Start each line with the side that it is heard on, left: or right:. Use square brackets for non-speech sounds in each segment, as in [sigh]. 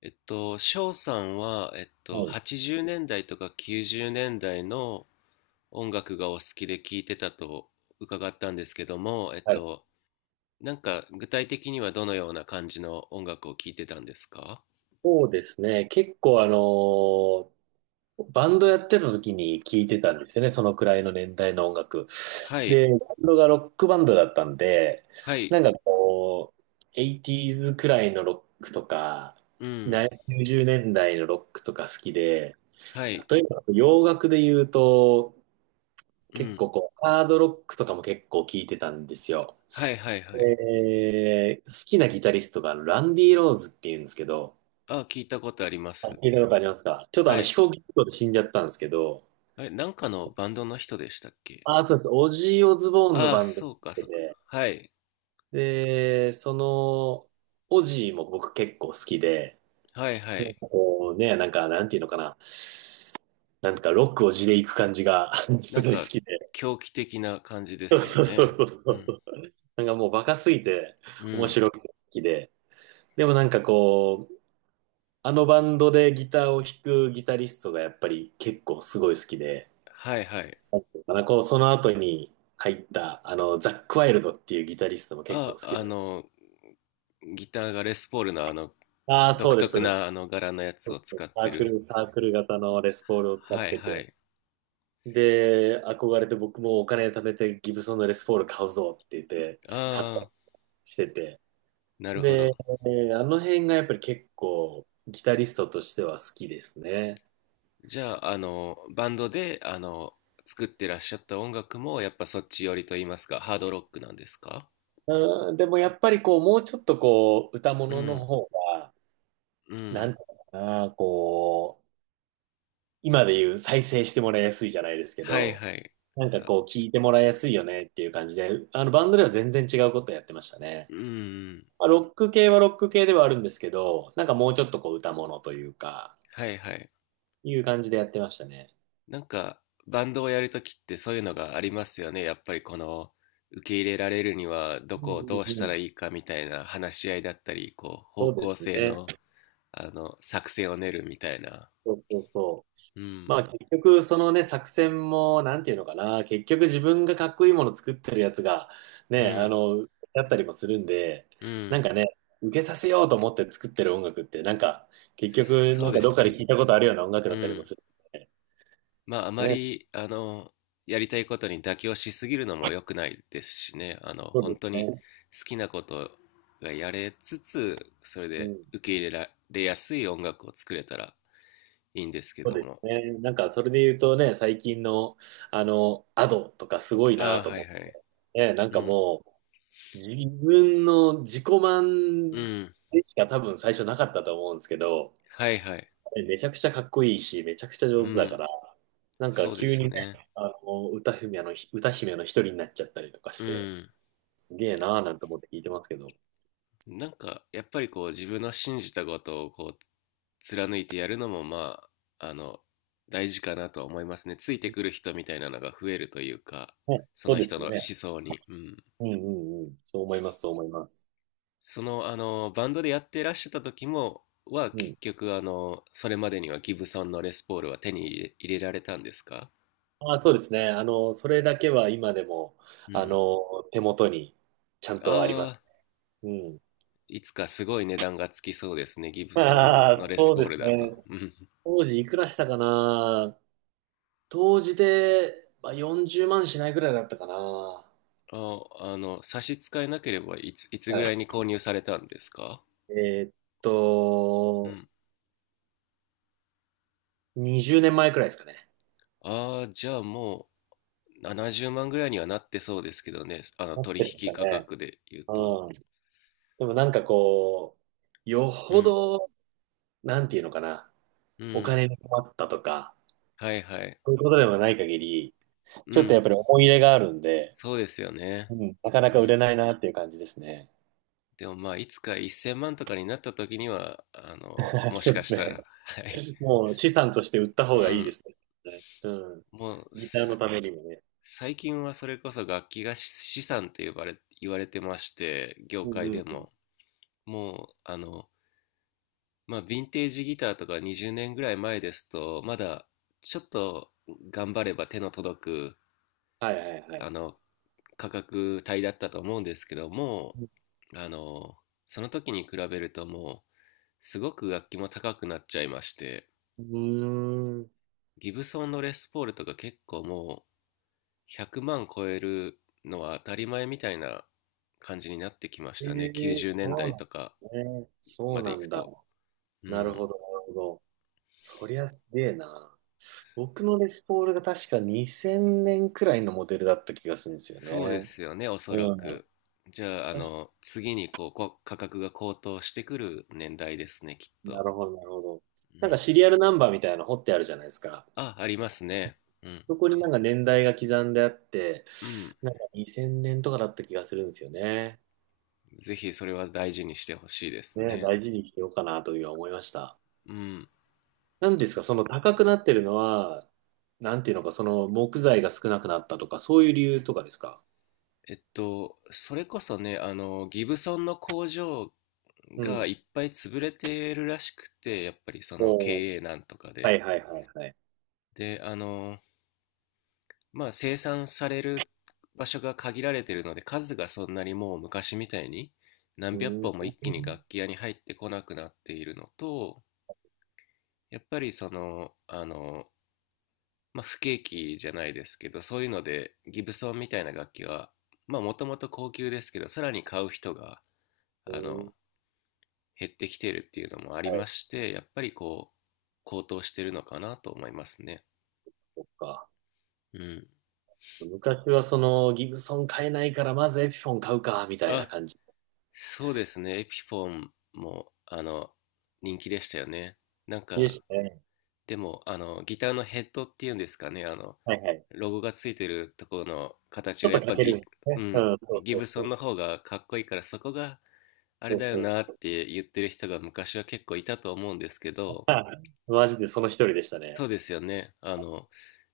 left: 翔さんは、
right: はい。
left: 80年代とか90年代の音楽がお好きで聴いてたと伺ったんですけども、
right: はい。
left: なんか具体的にはどのような感じの音楽を聴いてたんですか？
right: そうですね。結構バンドやってた時に聞いてたんですよね。そのくらいの年代の音楽。
left: は
right: で、
left: い、
right: バンドがロックバンドだったんで、
left: はい、
right: なんかこう、80s くらいのロックとか、
left: うん、
right: 90年代のロックとか好きで、
left: はい、
right: 例えば洋楽で言うと、
left: う
right: 結
left: ん、
right: 構ハードロックとかも結構聞いてたんですよ。
left: はい、はい、はい。
right: 好きなギタリストがランディ・ローズっていうんですけど、
left: あ、聞いたことありま
right: あ、
left: す。
right: 聞いたことありますか？ちょっとあ
left: は
right: の
left: い。
right: 飛行機事故で死んじゃったんですけど、
left: あれ、なんかのバンドの人でしたっけ？
right: あ、そうです。オジー・オズボーンの
left: ああ、
right: バンドに
left: そ
right: っ
left: うか、
right: て
left: そうか。
right: て、
left: はい、
right: で、オジーも僕結構好きで、
left: はい、はい。
right: なんていうのかな。ロックを地で行く感じが [laughs] す
left: なん
right: ごい好
left: か、
right: きで。
left: 狂気的な感じで
right: そう
left: すよ
right: そうそ
left: ね。
right: うそ
left: う
right: うそ
left: ん。
right: う。もうバカすぎて
left: う
right: 面
left: ん。
right: 白くて好きで。でもあのバンドでギターを弾くギタリストがやっぱり結構すごい好きで、
left: はいはい。
right: まあこう、その後に入った、ザック・ワイルドっていうギタリストも結構
left: あ、
right: 好き
left: あ
right: で。
left: の、ギターがレスポールのあの、
right: ああ、
left: 独
right: そうです、
left: 特
right: そうです。
left: なあの柄のやつ
right: そ
left: を
right: うで
left: 使
right: す。
left: っ
right: サ
left: て
right: ーク
left: る。
right: ル、サークル型のレスポールを使っ
left: はい
right: て
left: は
right: て。
left: い。
right: で、憧れて僕もお金貯めてギブソンのレスポール買うぞって言って、買ったり
left: ああ、
right: してて。
left: なるほ
right: で、
left: ど。
right: あの辺がやっぱり結構ギタリストとしては好きですね。
left: じゃあ、あの、バンドで、あの、作ってらっしゃった音楽も、やっぱそっち寄りと言いますか、ハードロックなんですか？
right: うん、でもやっぱりもうちょっと歌
left: う
right: 物の
left: ん、
right: 方が、
left: う
right: なん
left: ん。
right: ていうのかな、今で言う再生してもらいやすいじゃないですけ
left: はい
right: ど、
left: はい。あ、
right: 聞いてもらいやすいよねっていう感じで、あのバンドでは全然違うことやってましたね。
left: うん、
right: まあ、ロック系はロック系ではあるんですけど、もうちょっと歌物というか、
left: はいはい。
right: いう感じでやってましたね。
left: なんか、バンドをやるときってそういうのがありますよね。やっぱりこの、受け入れられるにはど
right: うん
left: こをど
right: う
left: うし
right: んう
left: た
right: ん。
left: らいいかみたいな話し合いだったり、こう、
right: そ
left: 方
right: うで
left: 向
right: す
left: 性
right: ね。
left: の、あの、作戦を練るみたいな。
right: そうそうそう。
left: うん、
right: まあ結局、そのね、作戦も、なんていうのかな、結局自分がかっこいいもの作ってるやつが、
left: う
right: ね、
left: ん、
right: だったりもするんで、
left: うん。
right: ね、受けさせようと思って作ってる音楽って、結局
left: そうで
right: どっ
left: す
right: かで
left: ね。
right: 聞いたことあるような音楽
left: う
right: だったりも
left: ん。
right: するんで、
left: まあ、あま
right: ね。
left: り、あの、やりたいことに妥協しすぎるのも良くないですしね。あの、
right: そうで
left: 本
right: す
left: 当に
right: ね、
left: 好きなことがやれつつ、それ
right: う
left: で
right: ん、
left: 受け入れられやすい音楽を作れたらいいんですけ
right: そう
left: ど
right: で
left: も。
right: すね。それで言うとね、最近のあのアドとかすごい
left: あ
right: な
left: あ、
right: と
left: はい
right: 思っ
left: は
right: て、
left: い。
right: ね。
left: うん。
right: もう自分の自己
left: う
right: 満
left: ん。
right: でしか多分最初なかったと思うんですけど、
left: はいはい。
right: ね。めちゃくちゃかっこいいし、めちゃくちゃ上
left: う
right: 手だか
left: ん。
right: ら、
left: そうで
right: 急に
left: す
right: ね、
left: ね。
right: 歌姫の一人になっちゃったりとかし
left: う
right: て、
left: ん。
right: すげえなーなんて思って聞いてますけど。
left: なんか、やっぱりこう、自分の信じたことをこう、貫いてやるのも、まあ、あの、大事かなとは思いますね。ついてくる人みたいなのが増えるというか、
right: ね、
left: そ
right: そう
left: の
right: で
left: 人
right: す
left: の思
right: ね。
left: 想に。うん。
right: うんうんうん。そう思います、そう思います。
left: その、あの、バンドでやってらっしゃった時も、は
right: うん。
left: 結局、あの、それまでにはギブソンのレスポールは手に入れられたんですか？
right: そうですね。それだけは今でも、
left: うん。
right: 手元にちゃん
left: あ
right: とあります。
left: あ、
right: うん。
left: いつかすごい値段がつきそうですね、ギブソン
right: あ
left: の
right: あ、
left: レス
right: そう
left: ポー
right: です
left: ルだと。
right: ね。
left: うん。
right: 当時いくらしたかな。当時で、まあ、40万しないぐらいだったかな。は
left: あ、あの、差し支えなければいつぐらい
right: い。
left: に購入されたんですか？
right: えーっ
left: う
right: と、
left: ん。
right: 20年前くらいですかね。
left: ああ、じゃあもう70万ぐらいにはなってそうですけどね、あの
right: なっ
left: 取
right: てるんです
left: 引
right: か
left: 価
right: ね。
left: 格で言うと。
right: うん。でもよ
left: う
right: ほ
left: ん、
right: ど、なんていうのかな、
left: う
right: お
left: ん、
right: 金に困ったとか、
left: はいはい。
right: そういうことではない限り、
left: う
right: ちょっとや
left: ん、
right: っぱり思い入れがあるんで、
left: そうですよね。
right: うん、なかな
left: う
right: か売れ
left: ん。
right: ないなっていう感じですね。
left: でもまあ、いつか1000万とかになった時には、あの、
right: [laughs]
left: も
right: そ
left: し
right: うで
left: か
right: す
left: した
right: ね。
left: ら、はい。
right: もう資産として売った方
left: う
right: がいいで
left: ん。
right: すね。うん。
left: もう
right: ギターのためにもね。
left: 最近はそれこそ楽器が資産と呼ばれ、言われてまして、業
right: うん
left: 界
right: う
left: で
right: んうん。
left: も。もう、あの、まあ、ヴィンテージギターとか20年ぐらい前ですと、まだちょっと頑張れば手の届く、
right: はいはいは
left: あ
right: い。
left: の、価格帯だったと思うんですけども、あの、その時に比べるともう、すごく楽器も高くなっちゃいまして、
right: うーん。
left: ギブソンのレスポールとか結構も100万超えるのは当たり前みたいな感じになってきまし
right: え
left: たね。
right: え、
left: 90年
right: そう
left: 代
right: な
left: とか
right: んね。そ
left: ま
right: う
left: で
right: な
left: 行く
right: んだ。
left: と。う
right: なる
left: ん。
right: ほど、なるほど。そりゃすげえな。
left: そ
right: 僕のレスポールが確か2000年くらいのモデルだった気がするんですよ
left: そうで
right: ね。
left: すよね、おそら
right: うん。
left: く。じゃあ、あ
right: 確か
left: の、次にこう、価格が高騰してくる年代ですね、きっ
right: な
left: と。
right: るほど、なるほど。
left: うん。
right: シリアルナンバーみたいなの掘ってあるじゃないですか。
left: あ、ありますね。うん。
right: そこに年代が刻んであって、
left: うん。
right: 2000年とかだった気がするんですよね。
left: ぜひそれは大事にしてほしいです
right: ねえ、
left: ね。
right: 大事にしてようかなというふうに思いました。
left: うん。
right: なんですか、その高くなってるのは、なんていうのか、その木材が少なくなったとか、そういう理由とかですか？
left: それこそね、あの、ギブソンの工場
right: う
left: が
right: ん。
left: いっぱい潰れてるらしくて、やっぱりその
right: おー、
left: 経営難とか
right: は
left: で。
right: いはいはいはい。
left: で、あの、まあ生産される場所が限られてるので、数がそんなにもう昔みたいに
right: う
left: 何百
right: ー
left: 本も
right: ん。
left: 一気に楽器屋に入ってこなくなっているのと、やっぱりその、あの、まあ不景気じゃないですけど、そういうのでギブソンみたいな楽器は、まあもともと高級ですけど、さらに買う人が、
right: え
left: あ
right: ー、
left: の、減ってきているっていうのもあり
right: は
left: ま
right: い、
left: して、やっぱりこう、高騰してるのかなと思いますね。
right: そっか。
left: うん。
right: 昔はそのギブソン買えないから、まずエピフォン買うか、みたいな
left: あ、
right: 感じ
left: そうですね。エピフォンも、あの、人気でしたよね。なん
right: でし
left: か、
right: たね。
left: でも、あの、ギターのヘッドっていうんですかね、あの、
right: はいはい。
left: ロゴがついてるところの形
right: ちょっ
left: が、や
right: と
left: っ
right: か
left: ぱ
right: けるんです
left: う
right: ね。う
left: ん、
right: ん、そう
left: ギ
right: そう
left: ブ
right: そ
left: ソン
right: う。
left: の方がかっこいいから、そこがあれ
right: そう
left: だよ
right: そうそ
left: な
right: う。
left: って言ってる人が昔は結構いたと思うんですけど、
right: はい。マジでその一人でしたね。
left: そうですよね。あの、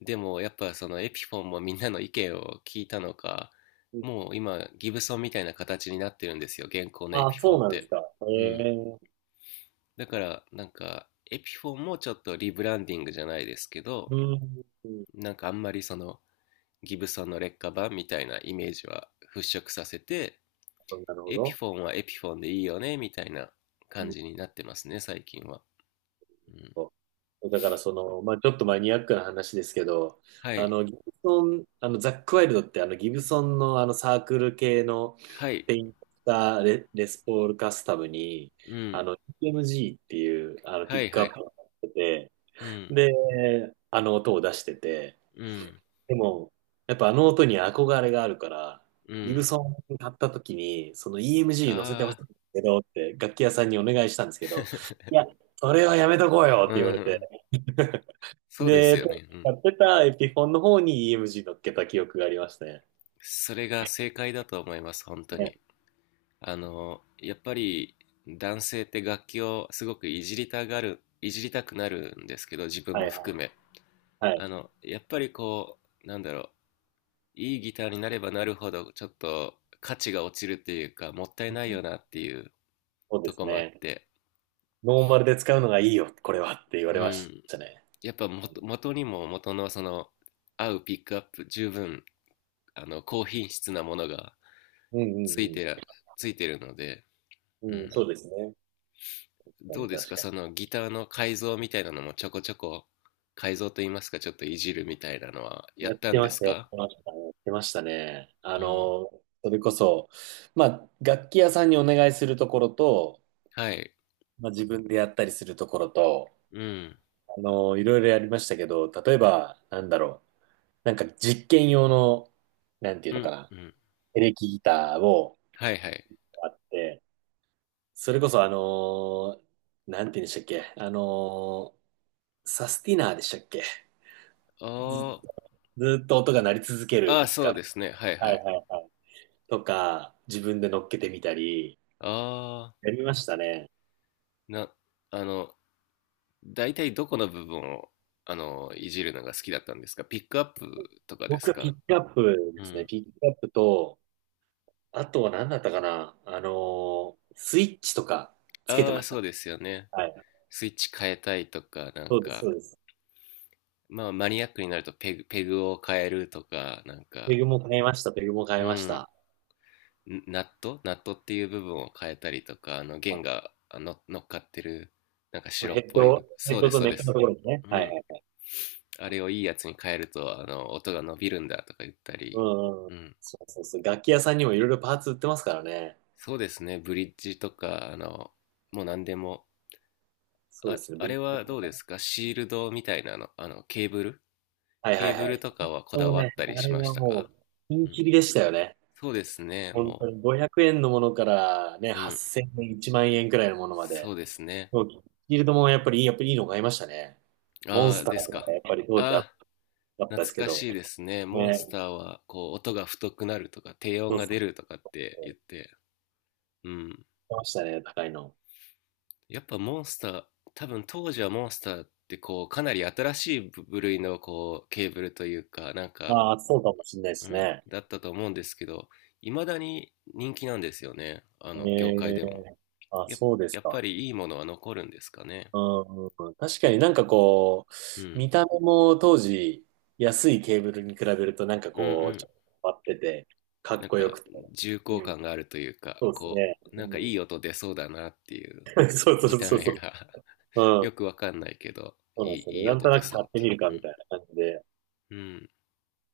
left: でもやっぱそのエピフォンもみんなの意見を聞いたのか、
right: うん。
left: もう今ギブソンみたいな形になってるんですよ、現行のエ
right: あ、
left: ピフォ
right: そ
left: ン
right: う
left: っ
right: なんです
left: て。
right: か。え
left: うん。
right: え。
left: だからなんかエピフォンもちょっとリブランディングじゃないですけど、
right: うん。なる
left: なんかあんまりそのギブソンの劣化版みたいなイメージは払拭させて、
right: ほど。なるほ
left: エピ
right: ど。
left: フォンはエピフォンでいいよねみたいな感じになってますね、最近は。うん。
right: だから、その、まあ、ちょっとマニアックな話ですけど、
left: は
right: あ
left: い。
right: の、ギブソン、あの、ザックワイルドってあの、ギブソンのあの、サークル系の
left: はい。
right: ペインタレ、レスポールカスタムに、
left: うん。
right: EMG っていう、ピ
left: は
right: ッ
left: い
right: ク
left: は
right: アッ
left: い。
right: プをやってて、
left: うん。
right: で、あの音を出してて、
left: うん。
right: でも、やっぱあの音に憧れがあるから、
left: う
right: ギブ
left: ん。
right: ソン買った時に、その EMG 乗せてほ
left: あ
right: しい
left: あ、
right: んですけどって、楽器屋さんにお願いしたんですけど、い
left: [laughs]
right: や、それはやめとこうよ
left: う
right: って言われて、
left: ん。そうです
right: で、
left: よ
right: 当時
left: ね。うん。
right: 使ってたエピフォンの方に EMG 乗っけた記憶がありましたね。
left: それが正解だと思います、本当
right: ね。
left: に。あの、やっぱり男性って楽器をすごくいじりたがる、いじりたくなるんですけど、自分
right: は
left: も
right: いは
left: 含
right: い
left: め。
right: はい。
left: あの、やっぱりこう、なんだろう、いいギターになればなるほど、ちょっと価値が落ちるっていうか、もったい
right: う
left: ない
right: ん。
left: よなっていう
right: そうで
left: と
right: す
left: こもあっ
right: ね。
left: て、
right: ノーマルで使うのがいいよ、これはって言われ
left: う
right: まし
left: ん。
right: たね。
left: やっぱ元、元にも元のその、合うピックアップ十分あの、高品質なものが
right: うん
left: つい
right: う
left: てら、
right: ん
left: ついてるので、
right: う
left: う
right: ん。うん、そう
left: ん。
right: ですね。確か
left: ど
right: に
left: うです
right: 確
left: か
right: か
left: そのギターの改造みたいなのもちょこちょこ改造といいますか、ちょっといじるみたいなのは
right: に。
left: や
right: やっ
left: った
right: て
left: んで
right: まし
left: す
right: た、やっ
left: か？
right: てました、やってましたね。
left: うん。
right: それこそ、まあ、楽器屋さんにお願いするところと、
left: はい。
right: まあ、自分でやったりするところと、
left: うん。
right: いろいろやりましたけど、例えば、なんだろう。実験用の、なんていう
left: う
right: のか
left: ん。
right: な。
left: うん。
right: エレキギターを
left: はいはい。
right: あって、それこそなんて言うんでしたっけ。サスティナーでしたっけ。
left: あ
right: ず、
left: ー
right: ずっと音が鳴り続ける
left: ああ、
right: ピック
left: そ
right: ア
left: う
right: ップ。
left: ですね。はい
right: は
left: は
right: い
left: い。
right: はいはい。とか、自分で乗っけてみたり、
left: ああ、
right: やりましたね。
left: な、あの、大体どこの部分を、あの、いじるのが好きだったんですかピックアップとかで
right: 僕
left: す
right: はピッ
left: か？
right: クアップ
left: う
right: ですね。
left: ん。
right: ピックアップと、あとは何だったかな。スイッチとかつけて
left: ああ、
right: ました。
left: そうですよね。
right: はい。
left: スイッチ変えたいとか、なん
right: そうです、
left: か、
right: そうです。
left: まあマニアックになるとペグを変えるとか、なん
right: ペ
left: か、
right: グも買いました、ペグも買
left: う
right: いまし
left: ん、
right: た。
left: ナットっていう部分を変えたりとか、あの弦があの乗っかってる、なんか白
right: ヘ
left: っ
right: ッ
left: ぽい
right: ド、ヘ
left: そ
right: ッ
left: うで
right: ド
left: す、
right: と
left: そう
right: ネ
left: で
right: ックのと
left: す。
right: ころですね。
left: う
right: はい
left: ん。
right: はい。
left: あれをいいやつに変えると、あの、音が伸びるんだとか言ったり、
right: うんうん。
left: うん。
right: そうそうそう。楽器屋さんにもいろいろパーツ売ってますからね。
left: そうですね、ブリッジとか、あの、もう何でも、
right: そうで
left: あ、
right: すね、
left: あ
right: ブリッ
left: れ
right: ジも
left: は
right: 買い
left: どう
right: ま
left: です
right: し
left: かシールドみたいなの、あの、
right: た。はい
left: ケ
right: は
left: ー
right: い
left: ブ
right: は
left: ル
right: い。
left: とかはこだ
right: もう
left: わっ
right: ね、
left: たり
right: あ
left: し
right: れ
left: まし
right: は
left: た
right: も
left: か？
right: う、ピン
left: うん。
right: キリでしたよね。
left: そうですね、
right: 本当
left: も
right: に500円のものからね、
left: う。うん。
right: 8000円、1万円くらいのものま
left: そ
right: で。
left: うですね。
right: そうフィールドもやっぱりいいの買いましたね。モン
left: あ
right: ス
left: あ、
right: ター
left: です
right: とか
left: か。
right: やっぱり当時か
left: ああ、
right: ったです
left: 懐
right: け
left: か
right: ど。
left: しいですね。モン
right: ね、
left: スターは、こう、音が太くなるとか、低音
right: そう
left: が
right: そう。
left: 出るとかって言って。うん。
right: 来ましたね、高いの。
left: やっぱモンスター、多分当時はモンスターって、こう、かなり新しい部類の、こう、ケーブルというか、なんか、
right: ああ、そうかもしれないで
left: う
right: す
left: ん、
right: ね。
left: だったと思うんですけど、いまだに人気なんですよね。あの、業界
right: ええ。
left: でも。
right: あ、
left: や、
right: そうです
left: やっ
right: か。
left: ぱりいいものは残るんですかね。
right: うんうん。確かに
left: うん。
right: 見た目も当時、安いケーブルに比べると
left: うんう
right: ち
left: ん。
right: ょっと変わってて、かっ
left: なん
right: こよく
left: か、
right: て。
left: 重厚
right: うん、
left: 感があるというか、
right: そうです
left: こ
right: ね。
left: う、なんかい
right: う
left: い音出そうだなっていう、
right: ん、[laughs] そうそ
left: 見
right: う
left: た
right: そうそ
left: 目が [laughs]
right: う。うん、
left: よくわかんないけど、
right: そうなんですよ
left: い
right: ね。
left: い
right: なん
left: 音
right: と
left: 出
right: なく
left: そ
right: 買
left: うっ
right: って
left: て
right: みるか
left: い
right: み
left: う。
right: たいな感じで。
left: うん。うん。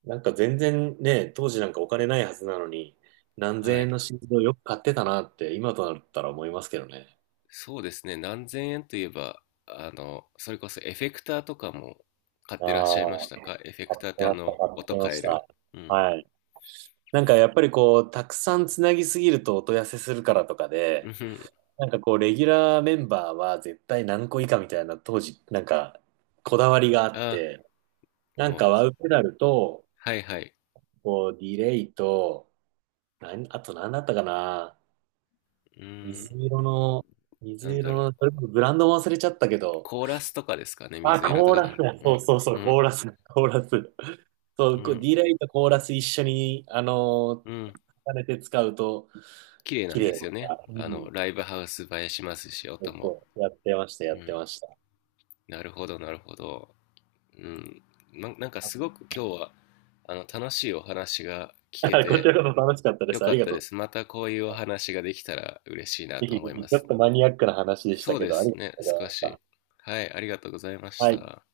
right: 全然ね、当時お金ないはずなのに、何
left: は
right: 千
left: い。
right: 円の心臓をよく買ってたなって、今となったら思いますけどね。
left: そうですね。何千円といえば、あの、それこそエフェクターとかも買っ
right: あ
left: てらっしゃいました
right: あ、
left: か？エフェク
right: 買っ
left: ターっ
right: て
left: て
right: ま
left: あ
right: した、
left: の、
right: 買って
left: 音
right: ま
left: 変
right: し
left: える。
right: た。
left: うん。
right: はい。やっぱりたくさんつなぎすぎると音痩せするからとか
left: う
right: で、
left: ん。
right: レギュラーメンバーは絶対何個以下みたいな当時、こだわりがあっ
left: あ、
right: て、
left: もう、
right: ワウペダルと、
left: はいはい。
right: こう、ディレイと、あと何だったかな。
left: うーん、
right: 水色の、
left: な
right: 水
left: んだ
right: 色
left: ろ
right: の、
left: う。
right: それこそブランドも忘れちゃったけど、
left: コーラスとかですかね、
right: あ、
left: 水色
right: コ
left: と
right: ー
left: かだ。
right: ラスだ。
left: う
right: そう
left: ん、
right: そうそ
left: う
right: う、コ
left: ん、
right: ーラス、コーラス。そ
left: う
right: う、こう、D
left: ん、
right: ラインとコーラス一緒に、
left: うん。
right: 重ねて使うと、
left: 綺麗な
right: 綺
left: ん
right: 麗
left: です
right: だ
left: よね。
right: から。う
left: あ
right: ん。
left: の、ライブハウス映えしますし、
right: そ
left: 音
right: う
left: も。
right: そう、やってました、や
left: う
right: って
left: ん。
right: ました。
left: なるほど、なるほど。うん。なんかすごく今日は、あの、楽しいお話が
right: [laughs]
left: 聞け
right: こちら
left: て
right: こそ楽しかったで
left: よ
right: す。あ
left: か
right: り
left: っ
right: が
left: た
right: と
left: で
right: う。
left: す。またこういうお話ができたら嬉しいな
right: ぜ
left: と
right: ひ
left: 思
right: ぜ
left: いま
right: ひちょ
left: す。
right: っとマニアックな話でした
left: そう
right: け
left: で
right: ど、あ
left: す
right: りがと
left: ね、
right: うござい
left: 少
right: まし
left: し。
right: た。
left: はい、ありがとうございまし
right: はい。
left: た。